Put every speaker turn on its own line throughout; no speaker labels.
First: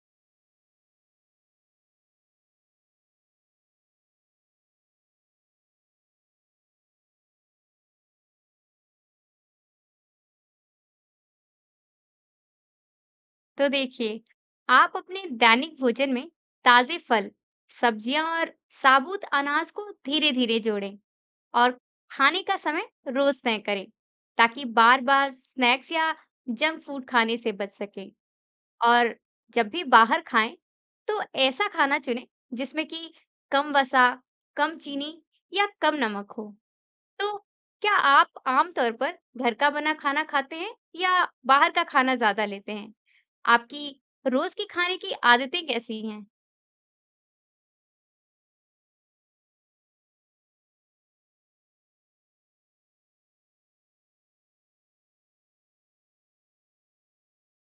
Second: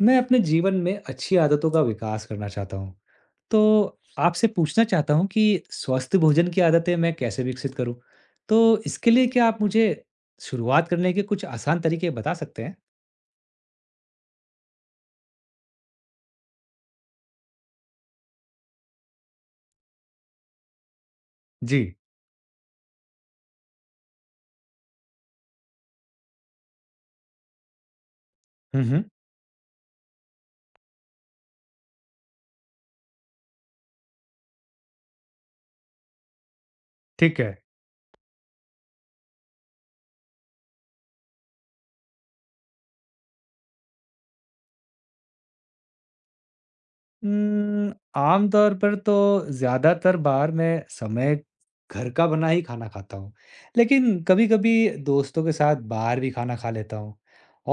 मैं अपने जीवन में अच्छी आदतों का विकास करना चाहता हूँ। तो आपसे पूछना चाहता हूँ कि स्वस्थ भोजन की आदतें मैं कैसे विकसित करूँ? तो इसके लिए क्या आप मुझे शुरुआत करने के कुछ आसान तरीके बता सकते हैं?
तो देखिए, आप अपने दैनिक भोजन में ताजे फल, सब्जियां और साबुत अनाज को धीरे-धीरे जोड़ें और
जी।
खाने का समय रोज तय करें, ताकि बार-बार स्नैक्स या जंक फूड खाने से बच सकें।
हुँ, हुँ।
और जब भी बाहर खाएं, तो ऐसा खाना चुनें जिसमें कि कम वसा, कम चीनी या कम नमक हो। तो
ठीक है।
क्या आप आमतौर पर घर का बना खाना खाते हैं या बाहर का खाना ज़्यादा लेते हैं? आपकी रोज़ की खाने की आदतें कैसी हैं?
आमतौर पर तो ज़्यादातर बार मैं समय घर का बना ही खाना खाता हूँ। लेकिन कभी-कभी दोस्तों के साथ बाहर भी खाना खा लेता हूँ।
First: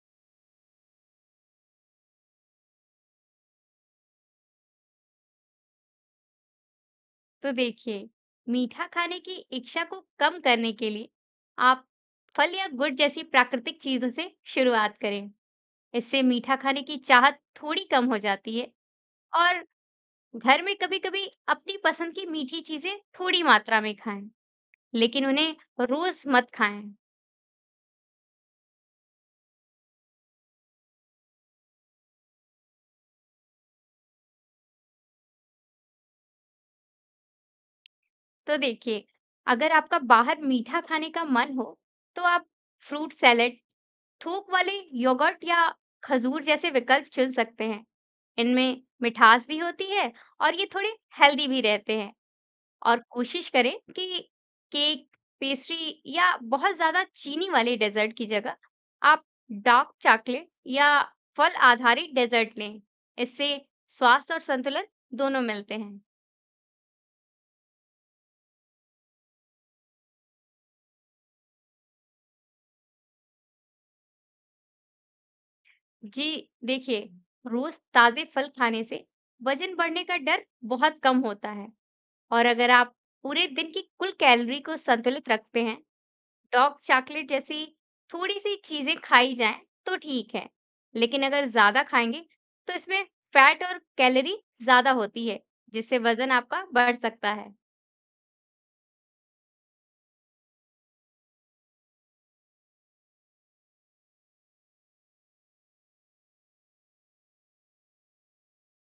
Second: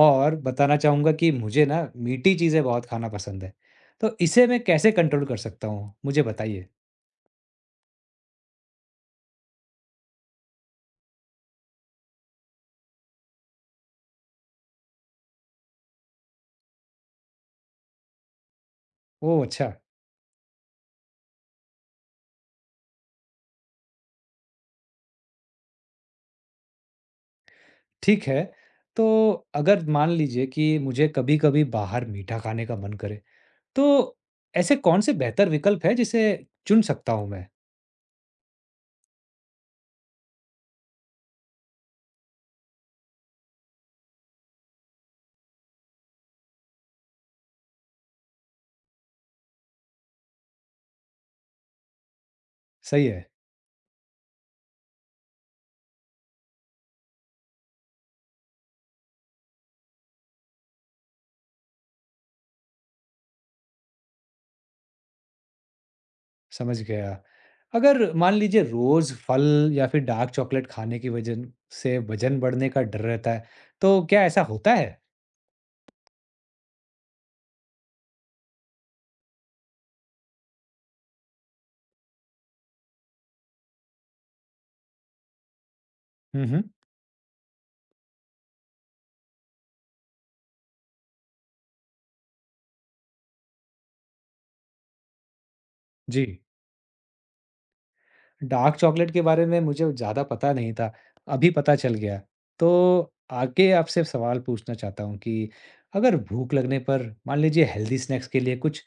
और बताना चाहूँगा कि मुझे ना मीठी चीज़ें बहुत खाना पसंद है। तो इसे मैं कैसे कंट्रोल कर सकता हूँ? मुझे बताइए।
तो देखिए, मीठा खाने की इच्छा को कम करने के लिए आप फल या गुड़ जैसी प्राकृतिक चीज़ों से शुरुआत करें। इससे मीठा खाने की चाहत थोड़ी कम हो जाती है
ओह!
और
अच्छा,
घर में कभी-कभी अपनी पसंद की मीठी चीज़ें थोड़ी मात्रा में खाएँ, लेकिन उन्हें रोज़ मत खाएँ।
ठीक है। तो अगर मान लीजिए कि मुझे कभी-कभी बाहर मीठा खाने का मन करे, तो ऐसे कौन से बेहतर विकल्प हैं जिसे चुन सकता हूँ मैं?
तो देखिए, अगर आपका बाहर मीठा खाने का मन हो, तो आप फ्रूट सैलेड, थोक वाले योगर्ट या खजूर जैसे विकल्प चुन सकते हैं। इनमें मिठास भी होती है और ये थोड़े हेल्दी भी रहते हैं। और
सही है।
कोशिश करें कि केक, पेस्ट्री या बहुत ज़्यादा चीनी वाले डेजर्ट की जगह आप डार्क चॉकलेट या फल आधारित डेजर्ट लें। इससे स्वास्थ्य और संतुलन दोनों मिलते हैं।
समझ गया। अगर मान लीजिए रोज़ फल या फिर डार्क चॉकलेट खाने की वजह से वज़न बढ़ने का डर रहता है, तो क्या ऐसा होता है?
जी देखिए, रोज ताजे फल खाने से वजन बढ़ने का डर बहुत कम होता है और अगर आप पूरे दिन की कुल कैलोरी को संतुलित रखते हैं,
हुँ, हुँ।
डॉर्क चॉकलेट जैसी थोड़ी सी चीजें खाई जाएं तो ठीक है। लेकिन अगर ज्यादा खाएंगे तो इसमें फैट और कैलोरी ज्यादा होती है, जिससे
जी,
वजन आपका बढ़ सकता है।
डार्क चॉकलेट के बारे में मुझे ज़्यादा पता नहीं था, अभी पता चल गया। तो आगे आपसे सवाल पूछना चाहता हूँ कि अगर भूख लगने पर मान लीजिए हेल्दी स्नैक्स के लिए कुछ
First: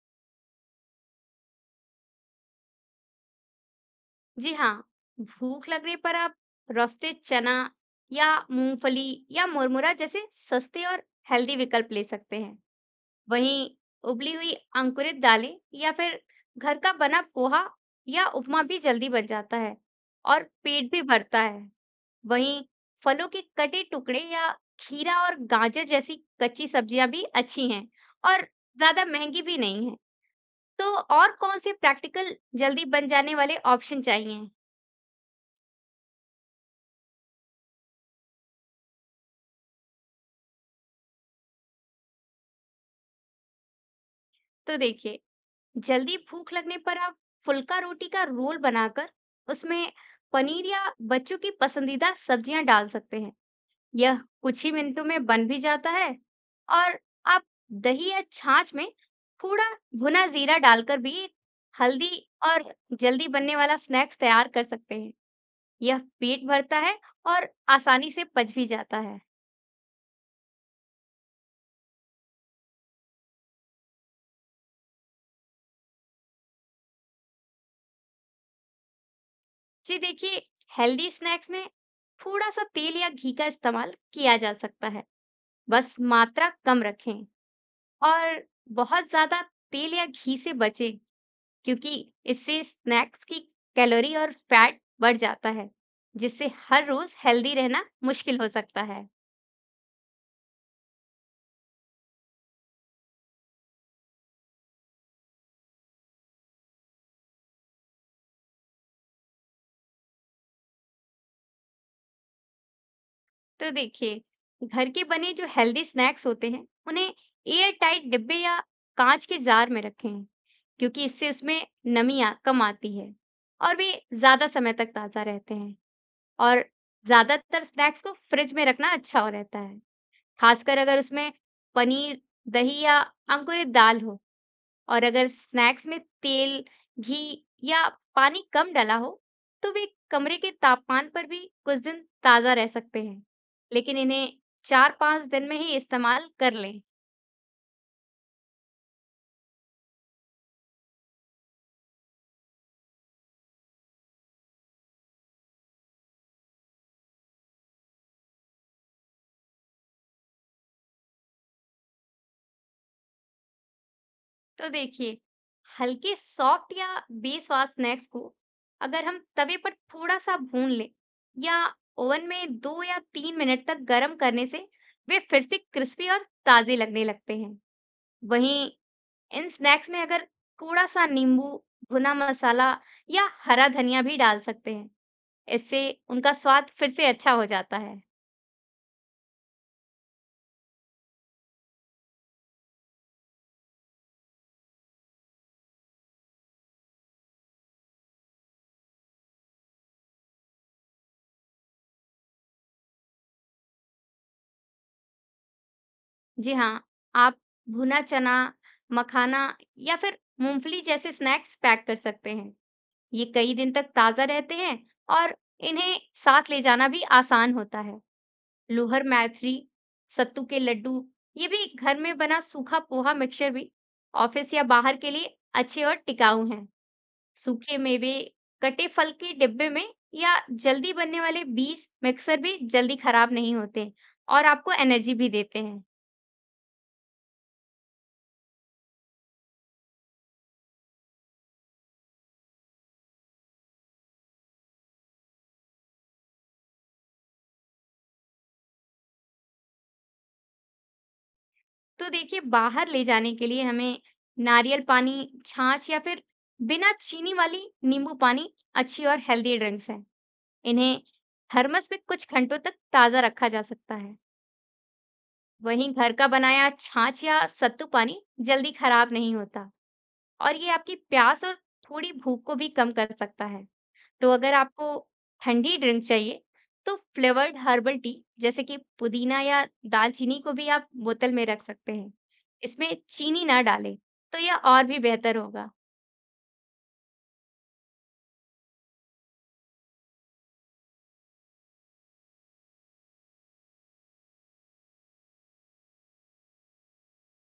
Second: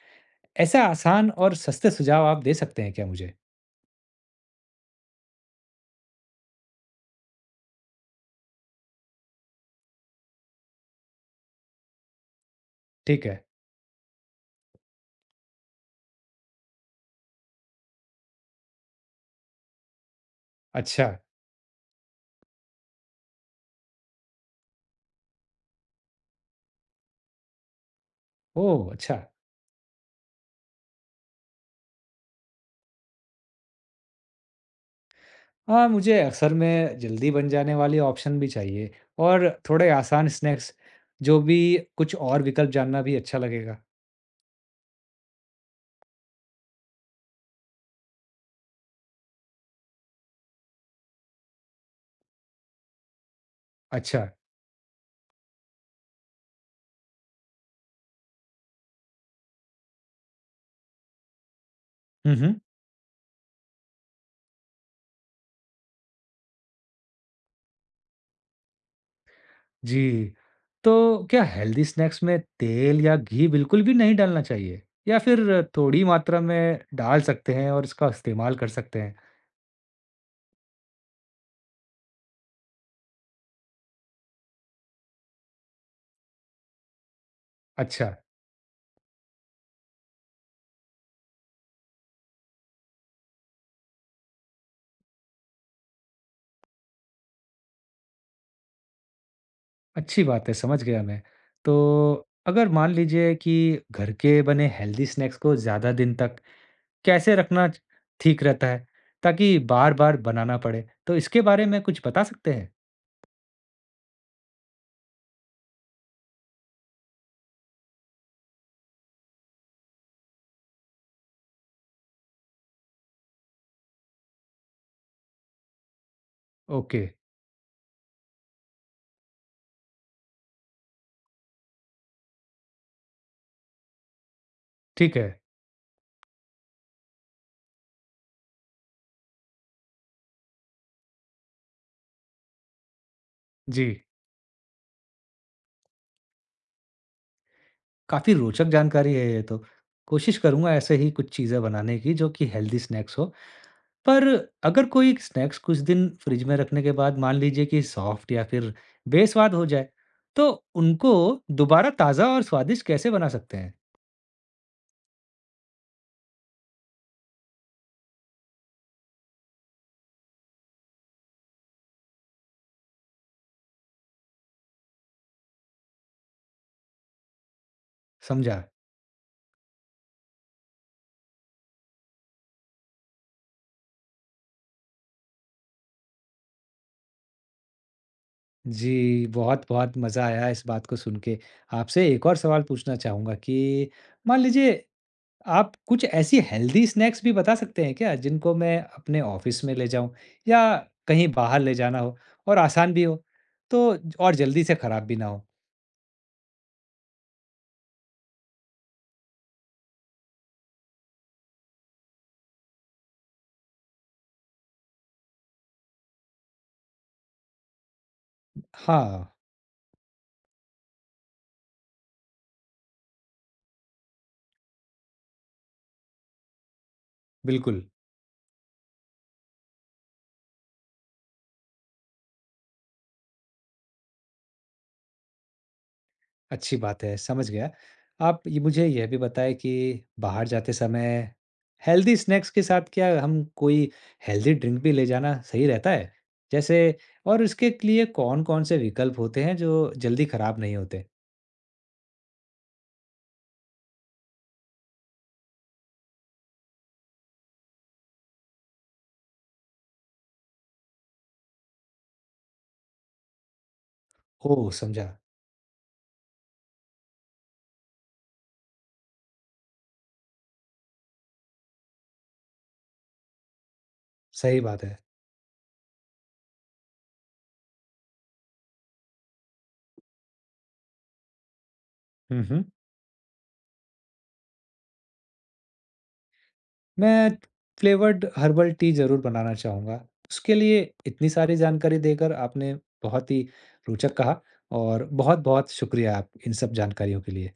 ऐसा आसान और सस्ते सुझाव आप दे सकते हैं क्या मुझे?
जी हाँ, भूख लगने पर आप रोस्टेड चना या मूंगफली या मुरमुरा जैसे सस्ते और हेल्दी विकल्प ले सकते हैं।
ठीक है।
वहीं उबली हुई अंकुरित दालें या फिर घर का बना पोहा या उपमा भी जल्दी बन जाता है और पेट भी
अच्छा।
भरता है। वहीं फलों के कटे टुकड़े या खीरा और गाजर जैसी कच्ची सब्जियां भी अच्छी हैं और
ओह!
ज्यादा
अच्छा।
महंगी भी नहीं है। तो और कौन से प्रैक्टिकल जल्दी बन जाने वाले ऑप्शन चाहिए?
हाँ, मुझे अक्सर में जल्दी बन जाने वाले ऑप्शन भी चाहिए और थोड़े आसान स्नैक्स, जो भी कुछ और विकल्प जानना भी अच्छा लगेगा।
तो देखिए, जल्दी भूख लगने पर आप फुल्का रोटी का रोल बनाकर उसमें पनीर या बच्चों की पसंदीदा सब्जियां डाल सकते हैं। यह
अच्छा।
कुछ ही मिनटों में बन भी जाता है और आप दही या छाछ में थोड़ा भुना जीरा डालकर भी एक हल्दी
हुँ, हुँ।
और जल्दी बनने वाला स्नैक्स तैयार कर सकते हैं। यह पेट भरता है और आसानी से पच भी जाता है।
जी। तो क्या हेल्दी स्नैक्स में तेल या घी बिल्कुल भी नहीं डालना चाहिए? या फिर थोड़ी मात्रा में डाल सकते हैं और इसका इस्तेमाल कर सकते हैं?
जी देखिए, हेल्दी स्नैक्स में थोड़ा सा तेल या घी का इस्तेमाल किया जा सकता है। बस मात्रा कम रखें
अच्छा,
और बहुत ज्यादा तेल या घी से बचें, क्योंकि इससे स्नैक्स की कैलोरी और फैट बढ़ जाता है, जिससे हर रोज हेल्दी रहना मुश्किल हो सकता है।
अच्छी बात है, समझ गया मैं। तो अगर मान लीजिए कि घर के बने हेल्दी स्नैक्स को ज़्यादा दिन तक कैसे रखना ठीक रहता है ताकि बार बार बनाना पड़े तो इसके बारे में कुछ बता सकते हैं।
तो देखिए, घर के बने जो हेल्दी स्नैक्स होते हैं, उन्हें एयर टाइट डिब्बे या कांच के जार में रखें, क्योंकि इससे उसमें कम आती है और वे ज्यादा समय तक ताजा रहते हैं। और
ओके।
ज्यादातर स्नैक्स को फ्रिज में रखना अच्छा हो रहता है, खासकर अगर उसमें पनीर, दही या अंकुरित दाल हो। और
ठीक
अगर
है।
स्नैक्स में तेल, घी या पानी कम डला हो, तो वे कमरे के तापमान पर भी कुछ दिन ताज़ा रह सकते हैं।
जी।
लेकिन इन्हें 4-5 दिन में ही इस्तेमाल कर लें।
काफ़ी रोचक जानकारी है ये तो। कोशिश करूंगा ऐसे ही कुछ चीज़ें बनाने की जो कि हेल्दी स्नैक्स हो, पर अगर कोई स्नैक्स कुछ दिन फ्रिज में रखने के बाद मान लीजिए कि सॉफ्ट या फिर बेस्वाद हो जाए, तो उनको दोबारा ताज़ा और स्वादिष्ट कैसे बना सकते हैं?
तो देखिए, हल्के सॉफ्ट या बेस्वाद स्नैक्स को अगर हम तवे पर थोड़ा-सा भून लें या ओवन में 2 या 3 मिनट तक गर्म करने से वे फिर से क्रिस्पी और ताज़े लगने लगते हैं।
समझा।
वहीं इन स्नैक्स में अगर थोड़ा-सा नींबू, भुना मसाला या हरा धनिया भी डाल सकते हैं। इससे उनका स्वाद फिर से अच्छा हो जाता है।
जी, बहुत-बहुत मज़ा आया इस बात को सुन के। आपसे एक और सवाल पूछना चाहूँगा कि मान लीजिए आप कुछ ऐसी हेल्दी स्नैक्स भी बता सकते हैं क्या जिनको मैं अपने ऑफ़िस में ले जाऊँ या कहीं बाहर ले जाना हो और आसान भी हो, तो ज और जल्दी से खराब भी ना हो?
जी हाँ, आप भुना चना, मखाना या फिर मूंगफली जैसे स्नैक्स पैक कर सकते हैं। ये कई दिन तक ताज़ा रहते हैं और इन्हें साथ ले जाना भी आसान होता है। लोहर
हाँ,
मैथी, सत्तू के लड्डू, ये भी घर में बना सूखा पोहा मिक्सचर भी ऑफिस या बाहर के लिए अच्छे और टिकाऊ हैं। सूखे
बिल्कुल।
मेवे, कटे फल के डिब्बे में या जल्दी बनने वाले बीज मिक्सर भी जल्दी खराब नहीं होते और आपको एनर्जी भी देते हैं।
अच्छी बात है, समझ गया। आप ये मुझे यह भी बताएँ कि बाहर जाते समय हेल्दी स्नैक्स के साथ क्या हम कोई हेल्दी ड्रिंक भी ले जाना सही रहता है? जैसे और इसके लिए कौन-कौन से विकल्प होते हैं जो जल्दी खराब नहीं होते?
तो देखिए, बाहर ले जाने के लिए हमें नारियल पानी, छाछ या फिर बिना चीनी वाली नींबू पानी अच्छी और हेल्दी ड्रिंक्स हैं। इन्हें थर्मस में कुछ घंटों तक ताजा रखा जा सकता है।
ओह! समझा,
वहीं घर का बनाया छाछ या सत्तू पानी जल्दी खराब नहीं होता और ये आपकी प्यास और थोड़ी भूख को भी कम कर सकता है। तो अगर
सही बात
आपको
है।
ठंडी ड्रिंक चाहिए तो फ्लेवर्ड हर्बल टी जैसे कि पुदीना या दालचीनी को भी आप बोतल में रख सकते हैं।
हुँ, हुँ।
इसमें चीनी ना डालें तो यह और भी बेहतर होगा।
मैं फ्लेवर्ड हर्बल टी ज़रूर बनाना चाहूँगा। उसके लिए इतनी सारी जानकारी देकर आपने बहुत ही रोचक कहा और बहुत-बहुत शुक्रिया आप इन सब जानकारियों के लिए।